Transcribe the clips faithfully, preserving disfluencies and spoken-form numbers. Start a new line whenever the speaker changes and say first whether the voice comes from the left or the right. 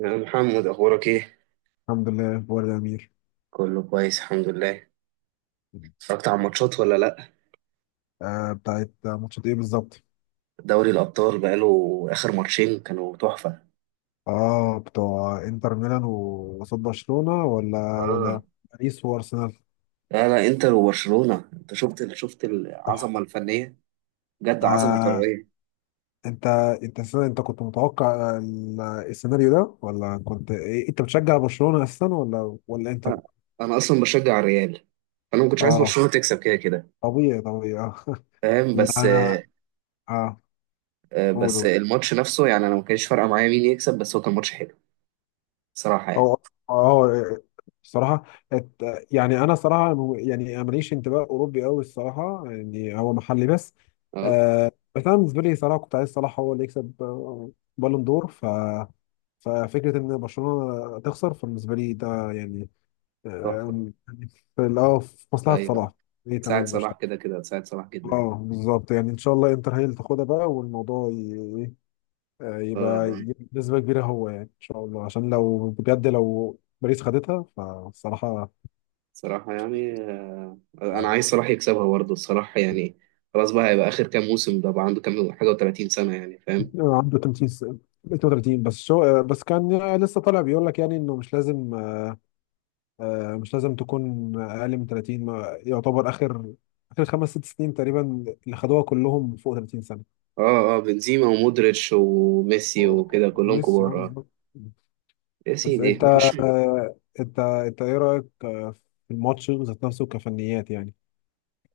right: يا محمد، اخبارك ايه؟
left: الحمد لله. اخبار الامير؟
right: كله كويس الحمد لله. اتفرجت على الماتشات ولا لا؟
left: آه، بتاعت ماتشات ايه بالظبط؟
right: دوري الابطال بقاله. اخر ماتشين كانوا تحفه.
left: اه، بتوع انتر ميلان و- وقصاد برشلونه ولا
right: اه.
left: ولا باريس وارسنال.
right: لا لا، انتر وبرشلونه. انت شفت ال- شفت
left: آه.
right: العظمه الفنيه، بجد عظمه
left: آه،
right: كرويه.
left: انت انت السنة- انت كنت متوقع ال- السيناريو ده، ولا كنت إيه؟ انت بتشجع برشلونه اساسا ولا ولا انتر؟
right: آه، انا اصلا بشجع الريال. انا ما كنتش عايز
left: اه،
right: برشلونه تكسب كده كده.
left: طبيعي طبيعي اه
right: فاهم؟
left: لا
right: بس
left: انا اه.
right: آه، بس
left: قول.
right: الماتش نفسه، يعني انا ما كانش فارقه معايا مين يكسب، بس هو كان ماتش حلو. صراحه يعني.
left: هو اه الصراحة. ات- يعني أنا صراحة م- يعني ماليش انتماء أوروبي أوي الصراحة، يعني هو محلي بس.
right: اه،
left: آه، بس أنا بالنسبة لي صراحة كنت عايز صلاح هو اللي يكسب آه، بالون دور. ف ففكرة إن برشلونة تخسر فبالنسبة لي ده يعني
right: تحفه.
left: آه، يعني في ال- اه في مصلحة
right: ايوه،
left: صلاح. إيه
right: ساعد
left: تمام، مش
right: صلاح كده كده، ساعد صلاح جدا.
left: اه بالظبط. يعني إن شاء الله إنتر هي اللي تاخدها بقى، والموضوع آه،
right: اه
left: يبقى
right: اه،
left: يجيب نسبة كبيرة هو، يعني إن شاء الله، عشان لو بجد لو باريس خدتها فالصراحة
right: صراحه يعني، انا
left: آه،
right: عايز صلاح يكسبها برضه الصراحه يعني. خلاص بقى، هيبقى اخر كام موسم ده، بقى عنده كام حاجه وثلاثين سنه يعني. فاهم؟
left: عنده ثلاثين س- اتنين وتلاتين بس شو آه، بس كان لسه طالع بيقول لك يعني إنه مش لازم آه، مش لازم تكون أقل من ثلاثين. ما- يعتبر آخر آخر خمس ست سنين تقريبا اللي خدوها كلهم فوق ثلاثين سنة.
right: اه اه، بنزيما ومودريتش وميسي
left: آه،
right: وكده كلهم
left: ميسي اه
right: كبار. اه،
left: بالظبط.
right: يا
left: بس
right: سيدي
left: أنت
right: ماشي.
left: آه، أنت أنت إيه رأيك آه، في الماتش ذات نفسه كفنيات يعني؟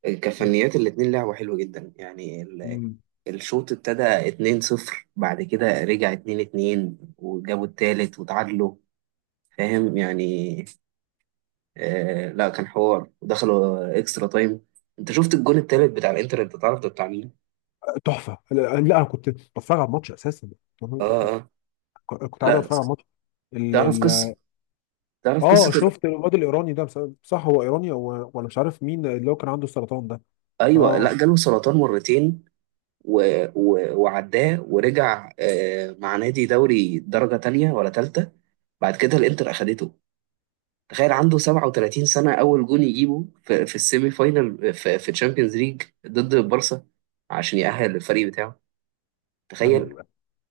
right: كفنيات، الاتنين لعبوا حلو جدا يعني. ال- الشوط ابتدى اتنين صفر، بعد كده رجع اتنين اتنين، وجابوا التالت وتعادلوا. فاهم يعني؟ آه لا، كان حوار ودخلوا اكسترا تايم. انت شفت الجون التالت بتاع الانتر؟ انت تعرف ده بتاع مين؟
left: تحفه. لا لا، انا كنت بتفرج على الماتش اساسا،
right: اه اه.
left: كنت قاعد
right: لا،
left: اتفرج على الماتش. ال
right: تعرف قصة،
left: ال
right: تعرف
left: اه
right: قصة ال...
left: شفت الواد الايراني ده بس- صح، هو ايراني هو ولا مش عارف، مين اللي هو كان عنده السرطان ده؟
right: أيوة،
left: اه.
right: لا، جاله سرطان مرتين و... و... وعداه ورجع، آه، مع نادي دوري درجة تانية ولا تالتة. بعد كده الإنتر أخدته. تخيل، عنده سبعة وثلاثين سنة، أول جون يجيبه في, في السيمي فاينال، في, في تشامبيونز ليج ضد البارسا، عشان يأهل الفريق بتاعه. تخيل.
left: ال-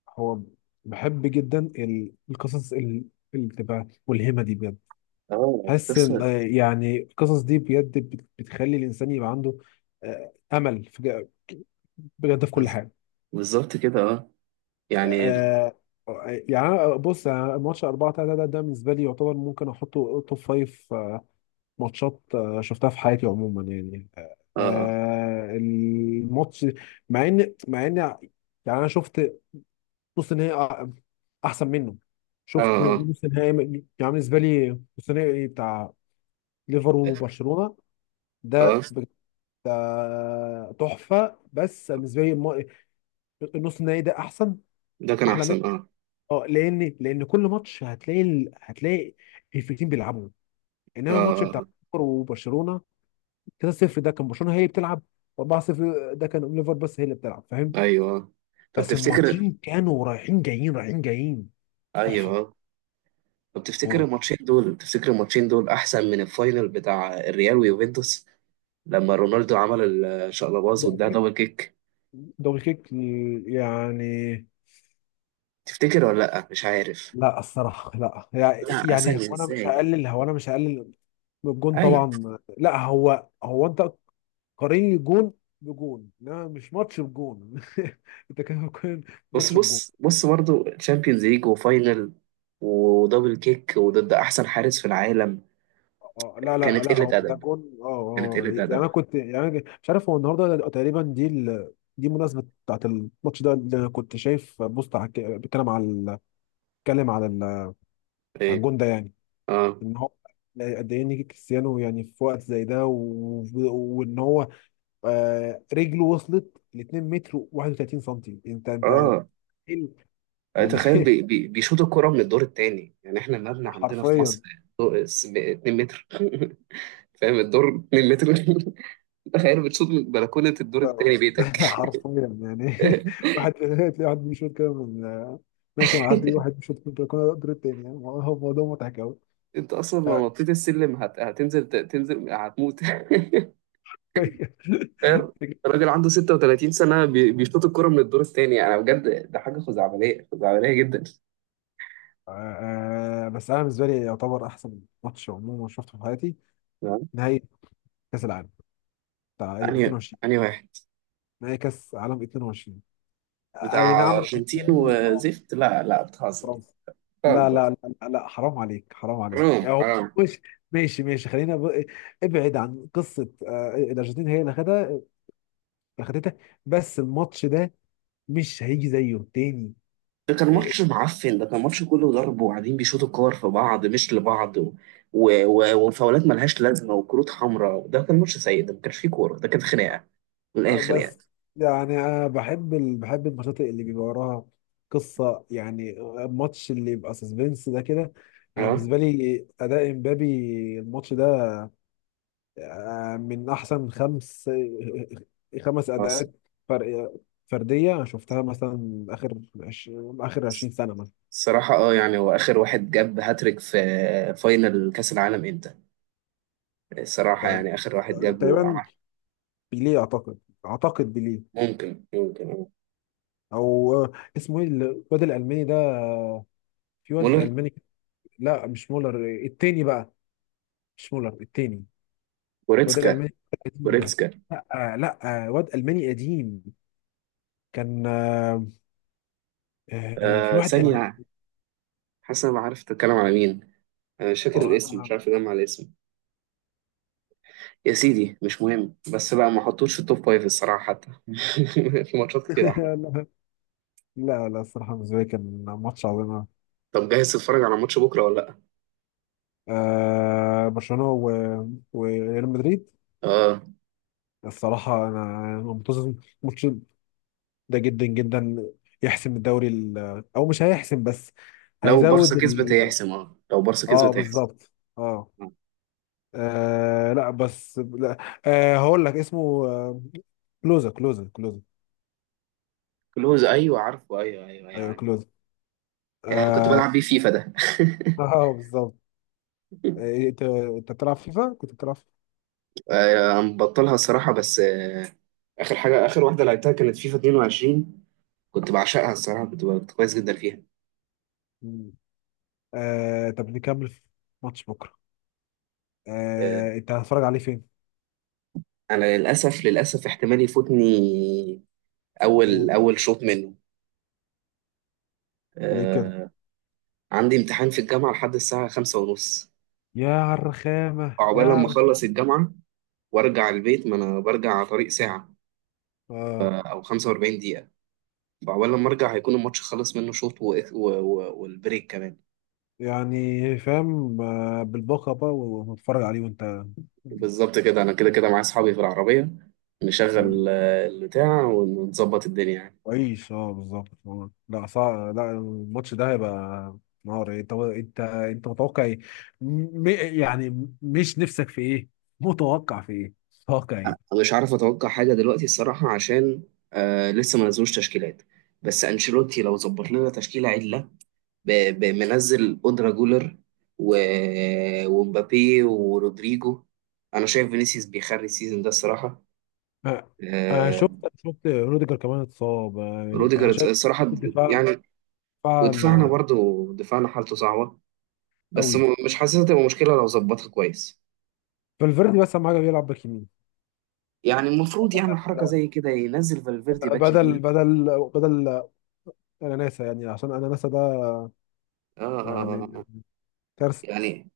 left: هو بحب جدا ال- القصص ال- اللي بتبقى ملهمه دي بجد.
right: اه،
left: حاسس إن-
right: اتكسر.
left: آه، يعني القصص دي بجد بت- بتخلي الانسان يبقى عنده آه، امل في- بجد في كل
right: بز-
left: حاجه.
right: بالظبط كده اه. يعني ال-
left: آه آه، يعني أنا- بص، يعني ماتش اربعة تلاتة ده ده بالنسبه لي يعتبر ممكن احطه توب فايف آه، ماتشات آه، شفتها في حياتي عموما، يعني آه
right: اه
left: آه، الماتش. مع ان مع ان يعني انا شفت نص نهائي أ- احسن منه.
right: اه.
left: شفت
right: اه
left: نص نهائي م- يعني بالنسبه لي نص نهائي بتاع ليفر وبرشلونه
right: اه،
left: ده بجد، آه، تحفه. بس بالنسبه لي الم- النص النهائي ده احسن،
right: ده كان
left: احلى.
right: أحسن اه.
left: اه، لان لان كل ماتش هتلاقي ال... هتلاقي الفريقين بيلعبوا،
right: اه.
left: انما الماتش بتاع
right: آه.
left: ليفر وبرشلونه تلاتة صفر ده كان برشلونه هي اللي بتلعب، اربع صفر ده كان ليفر بس هي اللي بتلعب،
right: آه،
left: فاهم.
right: أيوه. طب
left: بس
right: تفتكر،
left: الماتشين كانوا رايحين جايين رايحين جايين، تحفه.
right: ايوه طب تفتكر
left: جول.
right: الماتشين دول، تفتكر الماتشين دول احسن من الفاينل بتاع الريال ويوفنتوس لما رونالدو عمل الشقلباز
left: دبل
right: واداها
left: كيك.
right: دبل كيك؟
left: دبل كيك يعني.
right: تفتكر ولا لا؟ مش عارف.
left: لا الصراحه لا، يعني
right: لا،
left: يعني
right: اسانيا
left: هو انا مش
right: ازاي؟
left: هقلل، هو انا مش هقلل من الجون
right: اي،
left: طبعا. لا هو هو انت قارني جون بجون، لا مش ماتش بجون انت كده بتقارن
right: بص
left: ماتش بجون؟
right: بص بص، برضه تشامبيونز ليج وفاينل ودبل كيك وضد احسن حارس في العالم.
left: اه آه، لا لا
right: كانت
left: لا، هو
right: قله
left: ده
right: ادب،
left: جون اه
right: كانت
left: اه.
right: قله
left: يعني
right: ادب.
left: انا كنت، يعني أنا مش عارف، هو النهارده تقريبا دي ال... دي مناسبة بتاعت الماتش ده، اللي انا كنت شايف بوست على الك- بيتكلم على ال- بيتكلم على ال... على
right: ايه؟
left: الجون ده يعني.
right: اه
left: ان هو قد ايه نيجي كريستيانو يعني في وقت زي ده، و... وان هو آه رجله وصلت ل اثنين متر و31 سم. انت انت
right: اه.
left: إيه ال- يعني
right: تخيل، بي بي بيشوطوا الكرة من الدور التاني يعني. احنا المبنى عندنا في
left: حرفيا.
right: مصر، دو- س- اتنين متر متر فاهم؟ الدور مترين متر تخيل بتشوط من بلكونة الدور التاني
left: آه.
right: بيتك
left: حرفيا يعني واحد تلاقي واحد بيشوط كده من آه، ماشي، معدي واحد بيشوط من البلكونه قدر التاني، يعني هو موضوع مضحك قوي.
right: انت اصلا
left: آه.
right: لو نطيت السلم هت... هتنزل، ت- تنزل هتموت تخيل، راجل عنده ستة وتلاتين سنة بي- بيشوط الكرة من الدور التاني، يعني بجد ده حاجة خزعبلية، خزعبلية جدا.
left: آه، بس انا بالنسبه لي يعتبر احسن ماتش عموما شفته في حياتي:
right: تمام.
left: نهائي كاس العالم بتاع اي
right: أنهي
left: اتنين وعشرين.
right: أنهي واحد؟
left: نهائي كاس عالم اتنين وعشرين، اي
right: بتاع
left: نعم، كان
right: أرجنتين
left: في- اه
right: وزفت. لا لا، بتهزر،
left: فرنسا. لا
right: بتهزر.
left: لا لا لا لا، حرام عليك، حرام عليك، يعني
right: حرام،
left: هو
right: حرام.
left: مش، ماشي ماشي، خلينا ب... ابعد عن قصه آه، الارجنتين هي اللي خدها، اخدتها، بس الماتش ده مش هيجي زيه تاني.
right: ده كان ماتش
left: إيه،
right: معفن، ده كان ماتش كله ضرب وقاعدين بيشوطوا كور في بعض مش لبعض، و... و... و... وفاولات ملهاش لازمه وكروت حمراء. ده كان ماتش سيء، ده ما كانش فيه كوره، ده كان خناقه من الاخر يعني.
left: بس يعني انا بحب ال... بحب الماتشات اللي بيبقى وراها قصه يعني، الماتش اللي يبقى سسبنس ده كده. انا
right: اه
left: بالنسبه لي اداء امبابي الماتش ده آه، من احسن خمس خمس
right: اه. الص-
left: اداءات فرق فرديه أنا شفتها، مثلا اخر عش... اخر عشرين سنه.
right: الصراحه اه، يعني هو اخر واحد جاب هاتريك في فاينل كاس العالم امتى؟ الصراحه
left: مثلا
right: يعني، اخر واحد جاب
left: تقريبا
right: وعمل.
left: بيليه اعتقد، اعتقد بيليه،
right: ممكن ممكن آه.
left: او آه، اسمه ايه الواد الالماني ده آه، في واد
right: مولر؟
left: الماني كده- لا مش مولر، آه، التاني بقى، مش مولر التاني، الواد
right: جوريتسكا؟
left: الالماني القديم ده.
right: جوريتسكا؟
left: لا آه، لا آه، واد الماني قديم، كان آه، آه، في
right: آه
left: واحد الماني
right: ثانيه، حاسس انا عارف تتكلم على مين، انا مش فاكر
left: آه،
right: الاسم، مش
left: آه.
right: عارف اجمع الاسم. يا سيدي مش مهم، بس بقى ما حطوش في التوب فايف الصراحة حتى في ماتشات كتير أحلى.
left: لا لا الصراحه بالنسبه لي كان ماتش عظيم.
right: طب جاهز تتفرج على ماتش بكرة ولا لأ؟
left: آه، برشلونه و- وريال مدريد.
right: آه،
left: الصراحه انا منتظر الماتش ده جدا جدا، يحسم الدوري ال- او مش هيحسم بس
right: لو بارسا
left: هيزود.
right: كسبت هيحسم، اه لو بارسا
left: اه
right: كسبت هيحسم.
left: بالظبط، اه
right: آه.
left: آه، لا بس لا، آه هقول لك اسمه آه، كلوزا كلوزا كلوزا.
right: كلوز، أيوه عارفه، أيوه أيوه أيوه،
left: ايوه
right: أيوه.
left: كلوزا.
right: آه كنت
left: اه،
right: بلعب بيه فيفا ده
left: آه بالظبط. آه، انت انت بتلعب فيفا؟ كنت بتلعب فيفا؟
right: آه، مبطلها الصراحة بس آه. آخر حاجة، آخر واحدة لعبتها كانت فيفا اتنين وعشرين، كنت بعشقها الصراحة، كنت كنت كويس جدا فيها.
left: مم. آه، طب نكمل في ماتش بكره؟
right: آه،
left: آه، انت هتتفرج عليه فين؟
right: أنا للأسف، للأسف احتمال يفوتني أول
left: مم.
right: أول شوط منه.
left: ليه كده؟
right: آه، عندي امتحان في الجامعة لحد الساعة خمسة ونص.
left: يا الرخامه يا
right: فعقبال لما
left: عر...
right: أخلص الجامعة وأرجع البيت، ما أنا برجع على طريق ساعة
left: اه
right: أو خمسة وأربعين دقيقة. فعقبال لما أرجع هيكون الماتش خلص منه شوط و... و... و... والبريك كمان.
left: يعني فاهم آه، بالباقه بقى ونتفرج عليه، وانت
right: بالظبط كده، أنا كده كده معايا أصحابي في العربية،
left: مم.
right: نشغل آه، البتاع ونظبط الدنيا يعني.
left: كويس، اه بالظبط آه. لا صعب، لا الماتش ده هيبقى نار. انت انت انت متوقع ايه؟ م... م- يعني م- مش نفسك في ايه؟ متوقع في ايه؟ متوقع ايه؟
right: أنا مش عارف أتوقع حاجة دلوقتي الصراحة، عشان آه لسه ما نزلوش تشكيلات. بس أنشيلوتي لو ظبط لنا تشكيلة عدلة، ب- ب- منزل أودرا جولر و... ومبابي ورودريجو. أنا شايف فينيسيوس بيخري السيزون ده الصراحة.
left: آه، انا
right: آه،
left: شفت، شفت روديجر كمان اتصاب آه،
right: روديجر
left: انا شايف خط
right: الصراحة
left: الدفاع،
right: يعني.
left: دفاع
right: ودفاعنا
left: ما-
right: برضو، دفاعنا حالته صعبة، بس
left: قوي.
right: م- مش حاسسها تبقى مشكلة لو ظبطها كويس.
left: فالفيردي بس اهم حاجه بيلعب باك يمين،
right: يعني المفروض يعمل حركة
left: بدل
right: زي كده، ينزل فالفيردي باك
left: بدل
right: يمين.
left: بدل بدل اناناسا يعني، عشان اناناسا ده
right: آه، آه، آه
left: يعني
right: آه.
left: كارثه
right: يعني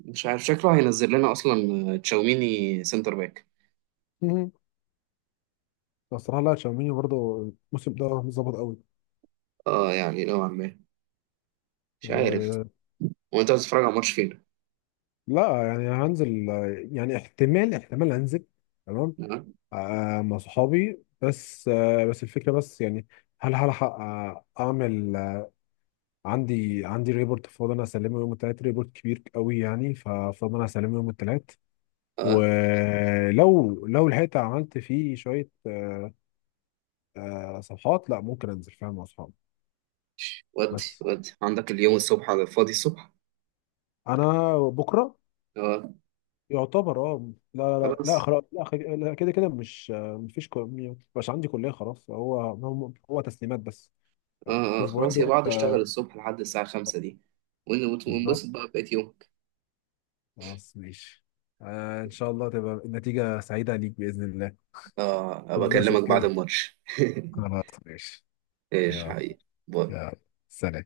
right: مش عارف شكله هينزل لنا أصلا، آه، تشاوميني سنتر باك.
left: بصراحه لا تشاوميني برضه الموسم ده مش ظابط قوي.
right: اه يعني نوعا ما، مش عارف.
left: أه
right: وانت بتتفرج على ماتش فين؟
left: لا، يعني هنزل آه، يعني احتمال احتمال انزل، تمام.
right: آه.
left: أه مع صحابي، بس أه بس الفكره بس يعني هل هلحق آه، اعمل آه، عندي عندي ريبورت فاضل انا اسلمه يوم التلات، ريبورت كبير قوي يعني، ففاضل انا اسلمه يوم التلات،
right: آه،
left: ولو لو لحقت عملت فيه شويه أه أه صفحات، لا ممكن انزل، فاهم، مع صحابي.
right: ودي
left: بس
right: ودي عندك اليوم الصبح، على الفاضي الصبح.
left: انا بكره
right: اه
left: يعتبر اه لا لا لا لا
right: خلاص.
left: خلاص، لا خ- لا، كده كده مش آه، مفيش كو- مبقاش عندي كلية خلاص، هو هو هو تسليمات بس
right: اه اه
left: الأسبوعين
right: خلاص، يا
left: دول
right: بعض
left: آه،
right: اشتغل الصبح لحد الساعة خمسة دي، ون- وت-
left: بالظبط.
right: ونبسط بقى بقيت يومك.
left: خلاص ماشي. آه إن شاء الله تبقى النتيجة سعيدة ليك بإذن الله،
right: اه، ابقى
left: تتبسط
right: اكلمك بعد
left: كده.
right: الماتش
left: خلاص ماشي.
right: ايش
left: يلا.
right: حقيقي. باي.
left: يلا سلام.